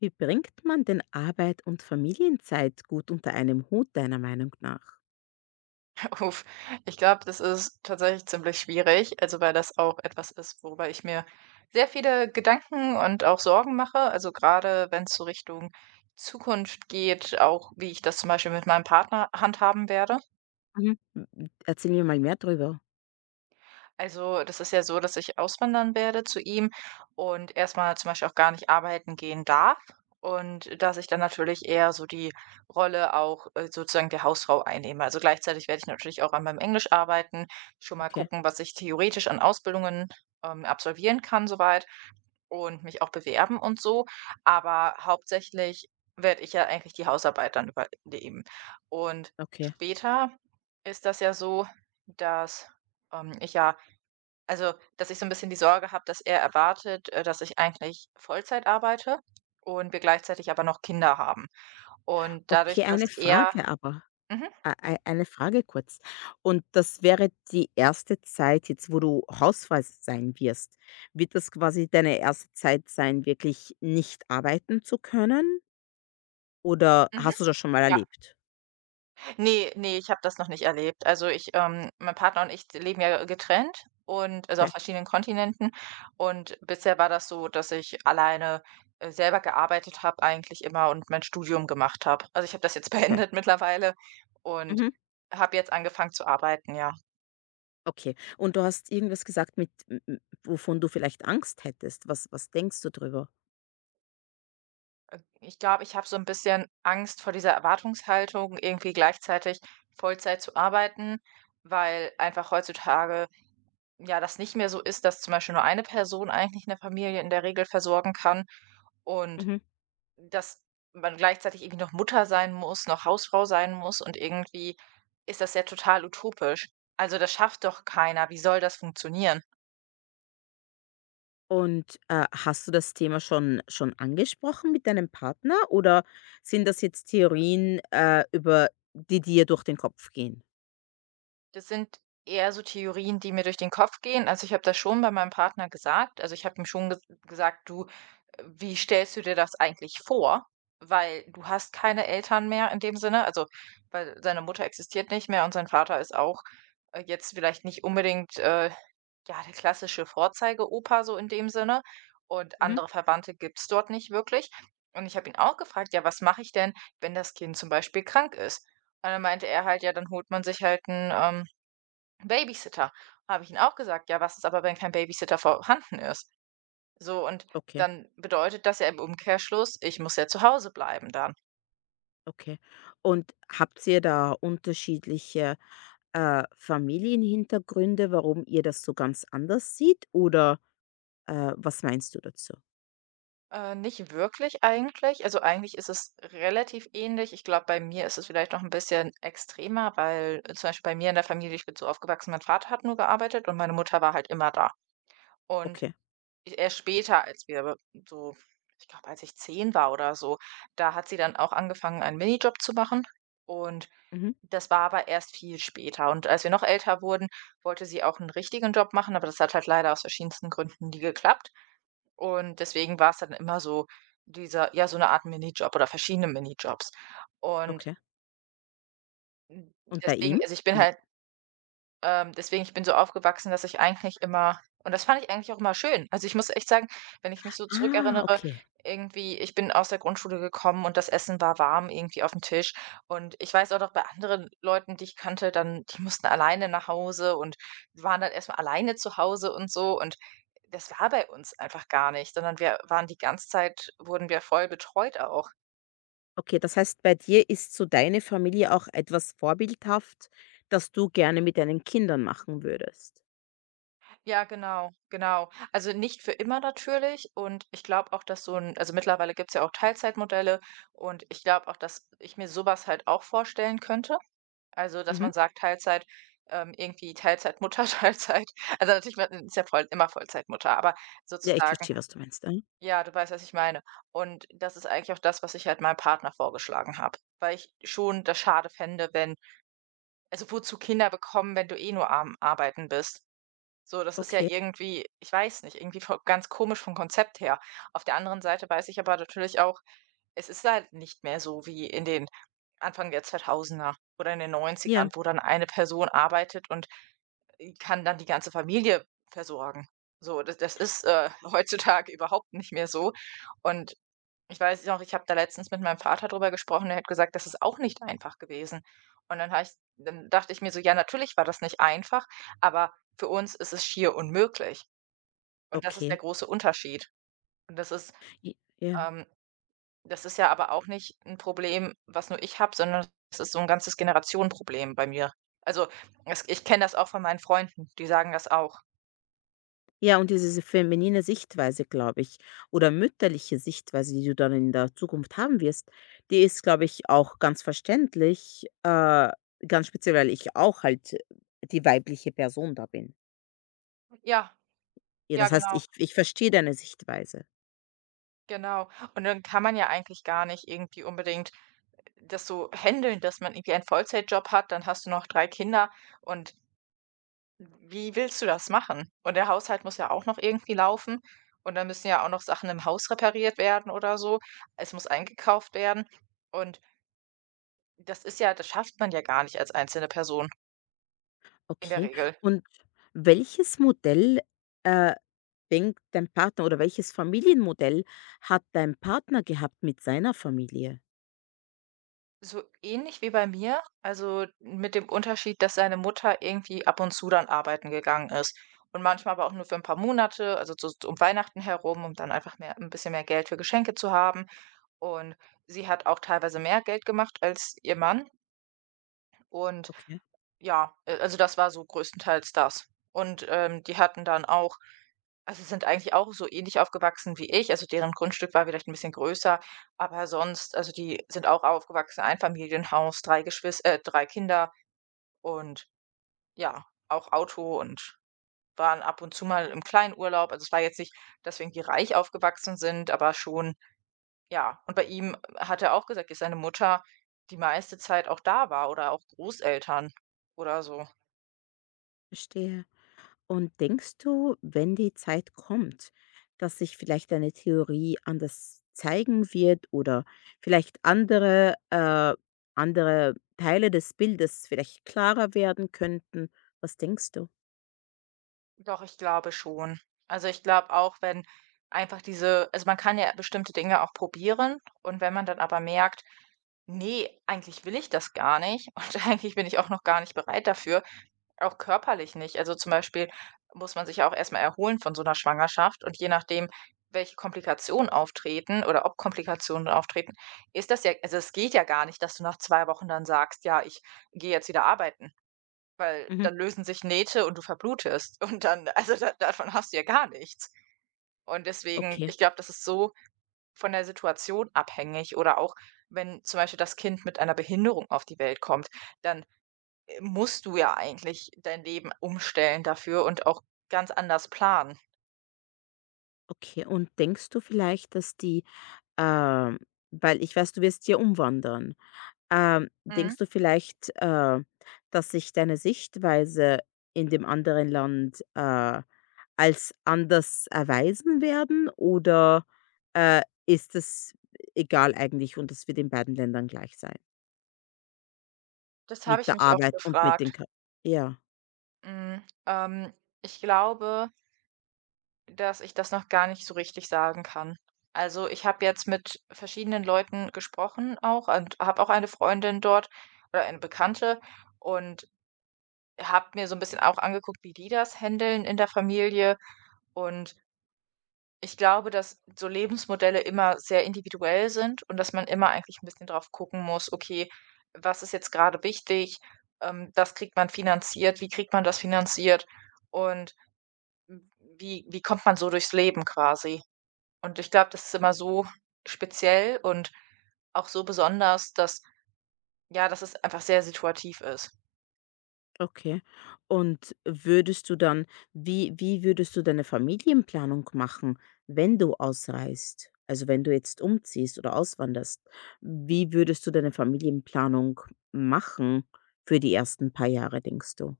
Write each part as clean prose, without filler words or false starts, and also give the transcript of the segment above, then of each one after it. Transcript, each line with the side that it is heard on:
left: Wie bringt man denn Arbeit und Familienzeit gut unter einem Hut, deiner Meinung nach?
right: Uff, ich glaube, das ist tatsächlich ziemlich schwierig, also weil das auch etwas ist, worüber ich mir sehr viele Gedanken und auch Sorgen mache. Also gerade wenn es so Richtung Zukunft geht, auch wie ich das zum Beispiel mit meinem Partner handhaben werde.
left: Mhm. M- Erzähl mir mal mehr drüber.
right: Also, das ist ja so, dass ich auswandern werde zu ihm und erstmal zum Beispiel auch gar nicht arbeiten gehen darf und dass ich dann natürlich eher so die Rolle auch, sozusagen der Hausfrau einnehme. Also, gleichzeitig werde ich natürlich auch an meinem Englisch arbeiten, schon mal
left: Okay,
right: gucken, was ich theoretisch an Ausbildungen, absolvieren kann soweit und mich auch bewerben und so. Aber hauptsächlich werde ich ja eigentlich die Hausarbeit dann übernehmen. Und
left: okay.
right: später ist das ja so, dass, ich ja also, dass ich so ein bisschen die Sorge habe, dass er erwartet, dass ich eigentlich Vollzeit arbeite und wir gleichzeitig aber noch Kinder haben. Und dadurch,
left: Okay,
right: dass
left: eine
right: er
left: Frage aber.
right: mhm,
left: Eine Frage kurz. Und das wäre die erste Zeit jetzt, wo du Hausfrau sein wirst. Wird das quasi deine erste Zeit sein, wirklich nicht arbeiten zu können? Oder
right: mhm,
left: hast du das schon mal
right: ja.
left: erlebt?
right: Ne, ne, ich habe das noch nicht erlebt. Also, ich mein Partner und ich leben ja getrennt und also, auf
left: Okay,
right: verschiedenen Kontinenten. Und bisher war das so, dass ich alleine, selber gearbeitet habe eigentlich immer und mein Studium gemacht habe. Also, ich habe das jetzt
left: okay.
right: beendet mittlerweile und
left: Mhm.
right: habe jetzt angefangen zu arbeiten, ja.
left: Okay. Und du hast irgendwas gesagt mit m m wovon du vielleicht Angst hättest. Was denkst du drüber?
right: Ich glaube, ich habe so ein bisschen Angst vor dieser Erwartungshaltung, irgendwie gleichzeitig Vollzeit zu arbeiten, weil einfach heutzutage, ja, das nicht mehr so ist, dass zum Beispiel nur eine Person eigentlich eine Familie in der Regel versorgen kann und
left: Mhm.
right: dass man gleichzeitig irgendwie noch Mutter sein muss, noch Hausfrau sein muss und irgendwie ist das ja total utopisch. Also, das schafft doch keiner. Wie soll das funktionieren?
left: Und, hast du das Thema schon angesprochen mit deinem Partner oder sind das jetzt Theorien, über die dir durch den Kopf gehen?
right: Das sind eher so Theorien, die mir durch den Kopf gehen. Also, ich habe das schon bei meinem Partner gesagt. Also, ich habe ihm schon gesagt: „Du, wie stellst du dir das eigentlich vor?“ Weil du hast keine Eltern mehr in dem Sinne, also, weil seine Mutter existiert nicht mehr und sein Vater ist auch, jetzt vielleicht nicht unbedingt, ja, der klassische Vorzeige-Opa so in dem Sinne und
left: Mhm.
right: andere Verwandte gibt's dort nicht wirklich. Und ich habe ihn auch gefragt: „Ja, was mache ich denn, wenn das Kind zum Beispiel krank ist?“ Und dann meinte er halt: „Ja, dann holt man sich halt ein Babysitter. Habe ich ihnen auch gesagt: „Ja, was ist aber, wenn kein Babysitter vorhanden ist?“ So, und
left: Okay,
right: dann bedeutet das ja im Umkehrschluss, ich muss ja zu Hause bleiben dann.
left: okay. Und habt ihr da unterschiedliche, Familienhintergründe, warum ihr das so ganz anders sieht? Oder, was meinst du dazu?
right: Nicht wirklich eigentlich. Also, eigentlich ist es relativ ähnlich. Ich glaube, bei mir ist es vielleicht noch ein bisschen extremer, weil zum Beispiel bei mir in der Familie ich bin so aufgewachsen, mein Vater hat nur gearbeitet und meine Mutter war halt immer da. Und
left: Okay,
right: e erst später, als wir aber so ich glaube, als ich 10 war oder so, da hat sie dann auch angefangen, einen Minijob zu machen und
left: Mhm.
right: das war aber erst viel später und als wir noch älter wurden, wollte sie auch einen richtigen Job machen, aber das hat halt leider aus verschiedensten Gründen nie geklappt und deswegen war es dann immer so dieser ja, so eine Art Minijob oder verschiedene Minijobs und
left: okay. Und bei
right: deswegen
left: ihm?
right: also, ich bin
left: Wie
right: halt deswegen, ich bin so aufgewachsen, dass ich eigentlich immer und das fand ich eigentlich auch immer schön. Also, ich muss echt sagen, wenn ich mich so
left: Ah,
right: zurückerinnere,
left: okay.
right: irgendwie ich bin aus der Grundschule gekommen und das Essen war warm irgendwie auf dem Tisch. Und ich weiß auch noch bei anderen Leuten, die ich kannte, dann die mussten alleine nach Hause und waren dann erstmal alleine zu Hause und so. Und das war bei uns einfach gar nicht, sondern wir waren die ganze Zeit wurden wir voll betreut auch.
left: Okay, das heißt, bei dir ist so deine Familie auch etwas vorbildhaft, das du gerne mit deinen Kindern machen würdest.
right: Ja, genau, genau. Also nicht für immer natürlich. Und ich glaube auch, dass so ein, also mittlerweile gibt es ja auch Teilzeitmodelle und ich glaube auch, dass ich mir sowas halt auch vorstellen könnte. Also, dass man
left: Mhm.
right: sagt, Teilzeit, irgendwie Teilzeitmutter, Teilzeit also natürlich man ist ja voll immer Vollzeitmutter, aber
left: Ja, ich
right: sozusagen
left: verstehe, was du meinst. Mhm.
right: ja, du weißt, was ich meine. Und das ist eigentlich auch das, was ich halt meinem Partner vorgeschlagen habe, weil ich schon das schade fände, wenn also wozu Kinder bekommen, wenn du eh nur am Arbeiten bist? So, das ist ja
left: Okay.
right: irgendwie ich weiß nicht, irgendwie vo ganz komisch vom Konzept her. Auf der anderen Seite weiß ich aber natürlich auch, es ist halt nicht mehr so wie in den Anfang der 2000er oder in den 90ern
left: Ja,
right: wo dann eine Person arbeitet und, kann dann die ganze Familie versorgen. So, das ist, heutzutage überhaupt nicht mehr so und ich weiß noch, ich habe da letztens mit meinem Vater drüber gesprochen, der hat gesagt, das ist auch nicht einfach gewesen. Und dann dachte ich mir so: „Ja, natürlich war das nicht einfach, aber für uns ist es schier unmöglich.“ Und das ist
left: okay.
right: der große Unterschied. Und
left: J- Ja.
right: ähm, das ist ja aber auch nicht ein Problem, was nur ich habe, sondern es ist so ein ganzes Generationenproblem bei mir. Also, es ich kenne das auch von meinen Freunden, die sagen das auch.
left: Ja, und diese feminine Sichtweise, glaube ich, oder mütterliche Sichtweise, die du dann in der Zukunft haben wirst, die ist, glaube ich, auch ganz verständlich, ganz speziell, weil ich auch halt die weibliche Person da bin.
right: Ja,
left: Ja,
right: ja,
left: das heißt,
right: genau.
left: ich verstehe deine Sichtweise.
right: Genau. Und dann kann man ja eigentlich gar nicht irgendwie unbedingt das so händeln, dass man irgendwie einen Vollzeitjob hat, dann hast du noch 3 Kinder und wie willst du das machen? Und der Haushalt muss ja auch noch irgendwie laufen und dann müssen ja auch noch Sachen im Haus repariert werden oder so. Es muss eingekauft werden und das ist ja das schafft man ja gar nicht als einzelne Person in der
left: Okay.
right: Regel.
left: Und welches Modell, äh, denkt dein Partner oder welches Familienmodell hat dein Partner gehabt mit seiner Familie?
right: So ähnlich wie bei mir, also mit dem Unterschied, dass seine Mutter irgendwie ab und zu dann arbeiten gegangen ist. Und manchmal aber auch nur für ein paar Monate, also so um Weihnachten herum, um dann einfach mehr ein bisschen mehr Geld für Geschenke zu haben. Und sie hat auch teilweise mehr Geld gemacht als ihr Mann und
left: Okay,
right: ja, also das war so größtenteils das. Und, die hatten dann auch also sind eigentlich auch so ähnlich aufgewachsen wie ich. Also deren Grundstück war vielleicht ein bisschen größer, aber sonst also die sind auch aufgewachsen, Einfamilienhaus, 3 Geschwister, drei Kinder und ja, auch Auto und waren ab und zu mal im Kleinurlaub. Also es war jetzt nicht, dass wir irgendwie reich aufgewachsen sind, aber schon ja. Und bei ihm hat er auch gesagt, dass seine Mutter die meiste Zeit auch da war oder auch Großeltern oder so.
left: verstehe. Und denkst du, wenn die Zeit kommt, dass sich vielleicht deine Theorie anders zeigen wird oder vielleicht andere, andere Teile des Bildes vielleicht klarer werden könnten? Was denkst du?
right: Doch, ich glaube schon. Also, ich glaube auch, wenn einfach diese also, man kann ja bestimmte Dinge auch probieren und wenn man dann aber merkt: nee, eigentlich will ich das gar nicht und eigentlich bin ich auch noch gar nicht bereit dafür“, auch körperlich nicht. Also, zum Beispiel muss man sich ja auch erst mal erholen von so einer Schwangerschaft und je nachdem, welche Komplikationen auftreten oder ob Komplikationen auftreten, ist das ja also, es geht ja gar nicht, dass du nach 2 Wochen dann sagst: „Ja, ich gehe jetzt wieder arbeiten.“ Weil
left: Mhm.
right: dann lösen sich Nähte und du verblutest und dann also, da davon hast du ja gar nichts. Und deswegen
left: Okay,
right: ich glaube, das ist so von der Situation abhängig oder auch, wenn zum Beispiel das Kind mit einer Behinderung auf die Welt kommt, dann, musst du ja eigentlich dein Leben umstellen dafür und auch ganz anders planen.
left: okay. Und denkst du vielleicht, dass die ähm, weil ich weiß, du wirst hier umwandern.
right: Mhm.
left: Denkst du vielleicht, dass sich deine Sichtweise in dem anderen Land, als anders erweisen werden oder, ist es egal eigentlich und es wird in beiden Ländern gleich sein
right: Das habe
left: mit
right: ich
left: der
right: mich oft
left: Arbeit und mit den
right: gefragt.
left: Kr ja.
right: Hm, ähm, Ich glaube dass ich das noch gar nicht so richtig sagen kann. Also, ich habe jetzt mit verschiedenen Leuten gesprochen auch und habe auch eine Freundin dort oder eine Bekannte und habe mir so ein bisschen auch angeguckt, wie die das händeln in der Familie. Und ich glaube, dass so Lebensmodelle immer sehr individuell sind und dass man immer eigentlich ein bisschen drauf gucken muss: „Okay, was ist jetzt gerade wichtig? Was kriegt man finanziert? Wie kriegt man das finanziert? Und wie kommt man so durchs Leben quasi?“ Und ich glaube, das ist immer so speziell und auch so besonders, dass ja, dass es einfach sehr situativ ist.
left: Okay. Und würdest du dann wie würdest du deine Familienplanung machen, wenn du ausreist? Also, wenn du jetzt umziehst oder auswanderst, wie würdest du deine Familienplanung machen für die ersten paar Jahre, denkst du?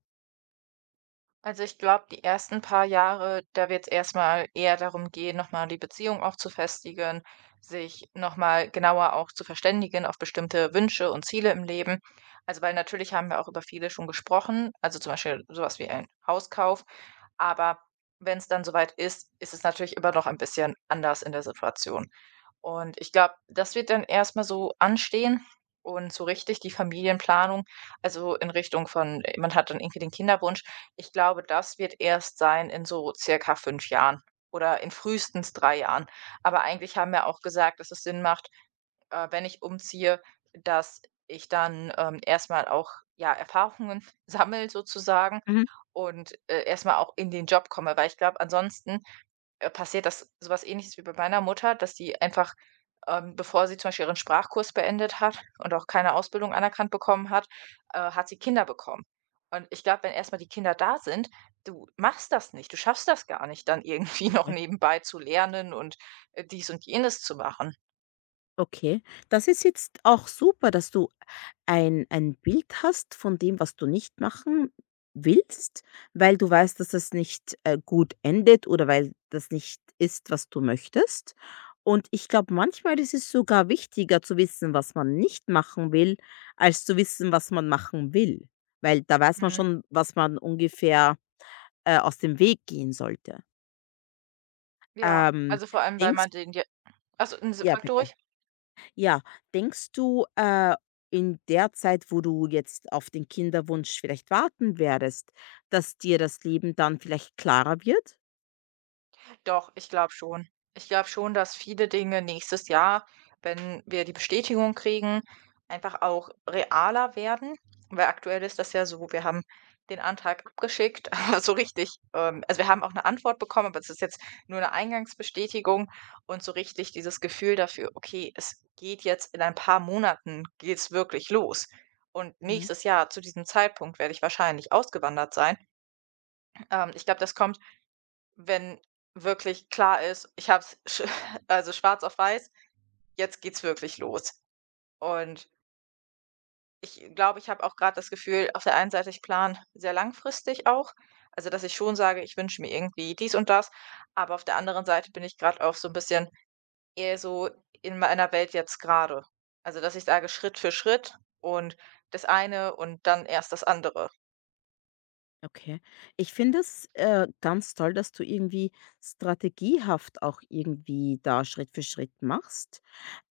right: Also, ich glaube, die ersten paar Jahre, da wird es erstmal eher darum gehen, noch mal die Beziehung auch zu festigen, sich noch mal genauer auch zu verständigen auf bestimmte Wünsche und Ziele im Leben. Also, weil natürlich haben wir auch über viele schon gesprochen, also, zum Beispiel sowas wie ein Hauskauf. Aber wenn es dann soweit ist, ist es natürlich immer noch ein bisschen anders in der Situation. Und ich glaube, das wird dann erst mal so anstehen und so richtig die Familienplanung, also in Richtung von man hat dann irgendwie den Kinderwunsch. Ich glaube, das wird erst sein in so circa 5 Jahren oder in frühestens 3 Jahren. Aber eigentlich haben wir auch gesagt, dass es Sinn macht, wenn ich umziehe, dass ich dann, erst auch, ja, Erfahrungen sammle sozusagen
left: Mhm.
right: und erst auch in den Job komme. Weil ich glaube, ansonsten, passiert das so was Ähnliches wie bei meiner Mutter, dass die einfach, bevor sie zum Beispiel ihren Sprachkurs beendet hat und auch keine Ausbildung anerkannt bekommen hat, hat sie Kinder bekommen. Und ich glaube, wenn erstmal die Kinder da sind, du machst das nicht. Du schaffst das gar nicht, dann irgendwie noch
left: Okay.
right: nebenbei zu lernen und dies und jenes zu machen.
left: Okay, das ist jetzt auch super, dass du ein Bild hast von dem, was du nicht machen willst, weil du weißt, dass das nicht, gut endet oder weil das nicht ist, was du möchtest. Und ich glaube, manchmal ist es sogar wichtiger zu wissen, was man nicht machen will, als zu wissen, was man machen will, weil da weiß man
right: Mhm.
left: schon, was man ungefähr, aus dem Weg gehen sollte.
right: Ja,
left: Ähm,
right: also vor allem, weil
left: denkst
right: man den ja also, n
left: ja,
right: frag du
left: bitte.
right: ruhig.
left: Ja, denkst du, in der Zeit, wo du jetzt auf den Kinderwunsch vielleicht warten werdest, dass dir das Leben dann vielleicht klarer wird?
right: Doch, ich glaube schon. Ich glaube schon, dass viele Dinge nächstes Jahr, wenn wir die Bestätigung kriegen, einfach auch realer werden, weil aktuell ist das ja so, wir haben den Antrag abgeschickt, aber so richtig also, wir haben auch eine Antwort bekommen, aber es ist jetzt nur eine Eingangsbestätigung und so richtig dieses Gefühl dafür: „Okay, es geht jetzt in ein paar Monaten geht's wirklich los.“ Und
left: Mhm.
right: nächstes Jahr zu diesem Zeitpunkt werde ich wahrscheinlich ausgewandert sein. Ich glaube, das kommt, wenn wirklich klar ist, ich habe es also schwarz auf weiß, jetzt geht's wirklich los. Und ich glaube, ich habe auch gerade das Gefühl, auf der einen Seite, ich plane sehr langfristig auch. Also, dass ich schon sage, ich wünsche mir irgendwie dies und das, aber auf der anderen Seite bin ich gerade auch so ein bisschen eher so in meiner Welt jetzt gerade. Also, dass ich sage, Schritt für Schritt und das eine und dann erst das andere.
left: Okay. Ich finde es ganz toll, dass du irgendwie strategiehaft auch irgendwie da Schritt für Schritt machst.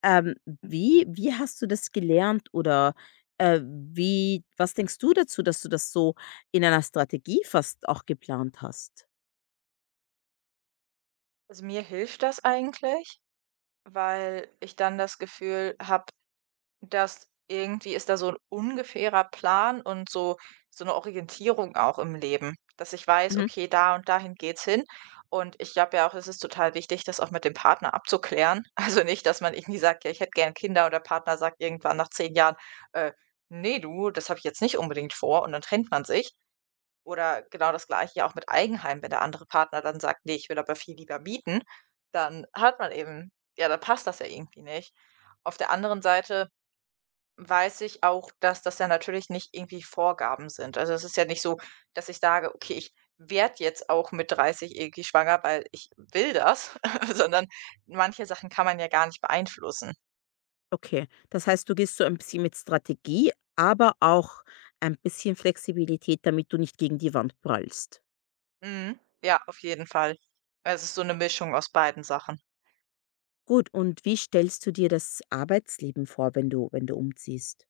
left: Ähm, wie hast du das gelernt oder, wie was denkst du dazu, dass du das so in einer Strategie fast auch geplant hast?
right: Also, mir hilft das eigentlich, weil ich dann das Gefühl habe, dass irgendwie ist da so ein ungefährer Plan und so so eine Orientierung auch im Leben, dass ich weiß:
left: Mhm,
right: „Okay, da und dahin geht's hin.“ Und ich glaube ja auch, es ist total wichtig, das auch mit dem Partner abzuklären. Also, nicht, dass man irgendwie sagt: „Ja, ich hätte gern Kinder“, und der Partner sagt irgendwann nach 10 Jahren: „Äh, ne, du, das habe ich jetzt nicht unbedingt vor“, und dann trennt man sich. Oder genau das Gleiche ja auch mit Eigenheim, wenn der andere Partner dann sagt: „Nee, ich will aber viel lieber mieten“, dann hat man eben, ja, dann passt das ja irgendwie nicht. Auf der anderen Seite weiß ich auch, dass das ja natürlich nicht irgendwie Vorgaben sind. Also, es ist ja nicht so, dass ich sage: „Okay, ich werde jetzt auch mit 30 irgendwie schwanger, weil ich will das“, sondern manche Sachen kann man ja gar nicht beeinflussen.
left: okay. Das heißt, du gehst so ein bisschen mit Strategie, aber auch ein bisschen Flexibilität, damit du nicht gegen die Wand prallst.
right: Mhm. Ja, auf jeden Fall. Es ist so eine Mischung aus beiden Sachen.
left: Gut, und wie stellst du dir das Arbeitsleben vor, wenn du umziehst?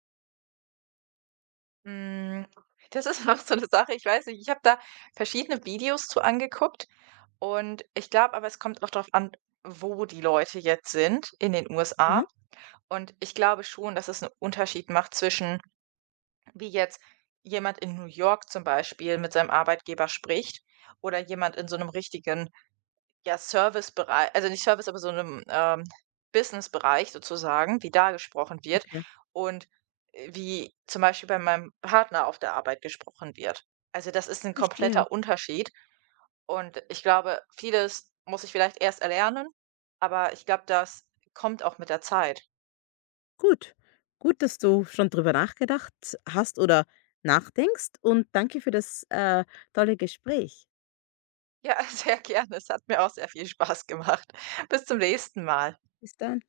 right: Hm, das ist auch so eine Sache, ich weiß nicht, ich habe da verschiedene Videos zu angeguckt und ich glaube aber, es kommt auch drauf an, wo die Leute jetzt sind in den
left: Aha,
right: USA. Und ich glaube schon, dass es einen Unterschied macht zwischen wie jetzt jemand in New York zum Beispiel mit seinem Arbeitgeber spricht oder jemand in so einem richtigen, ja, Servicebereich, also nicht Service, aber so einem Businessbereich sozusagen, wie da gesprochen wird
left: okay,
right: und wie zum Beispiel bei meinem Partner auf der Arbeit gesprochen wird. Also, das ist ein
left: verstehe.
right: kompletter Unterschied und ich glaube, vieles muss ich vielleicht erst erlernen, aber ich glaube, das kommt auch mit der Zeit.
left: Gut. Gut, dass du schon drüber nachgedacht hast oder nachdenkst und danke für das, tolle Gespräch.
right: Ja, sehr gerne. Es hat mir auch sehr viel Spaß gemacht. Bis zum nächsten Mal.
left: Bis dann.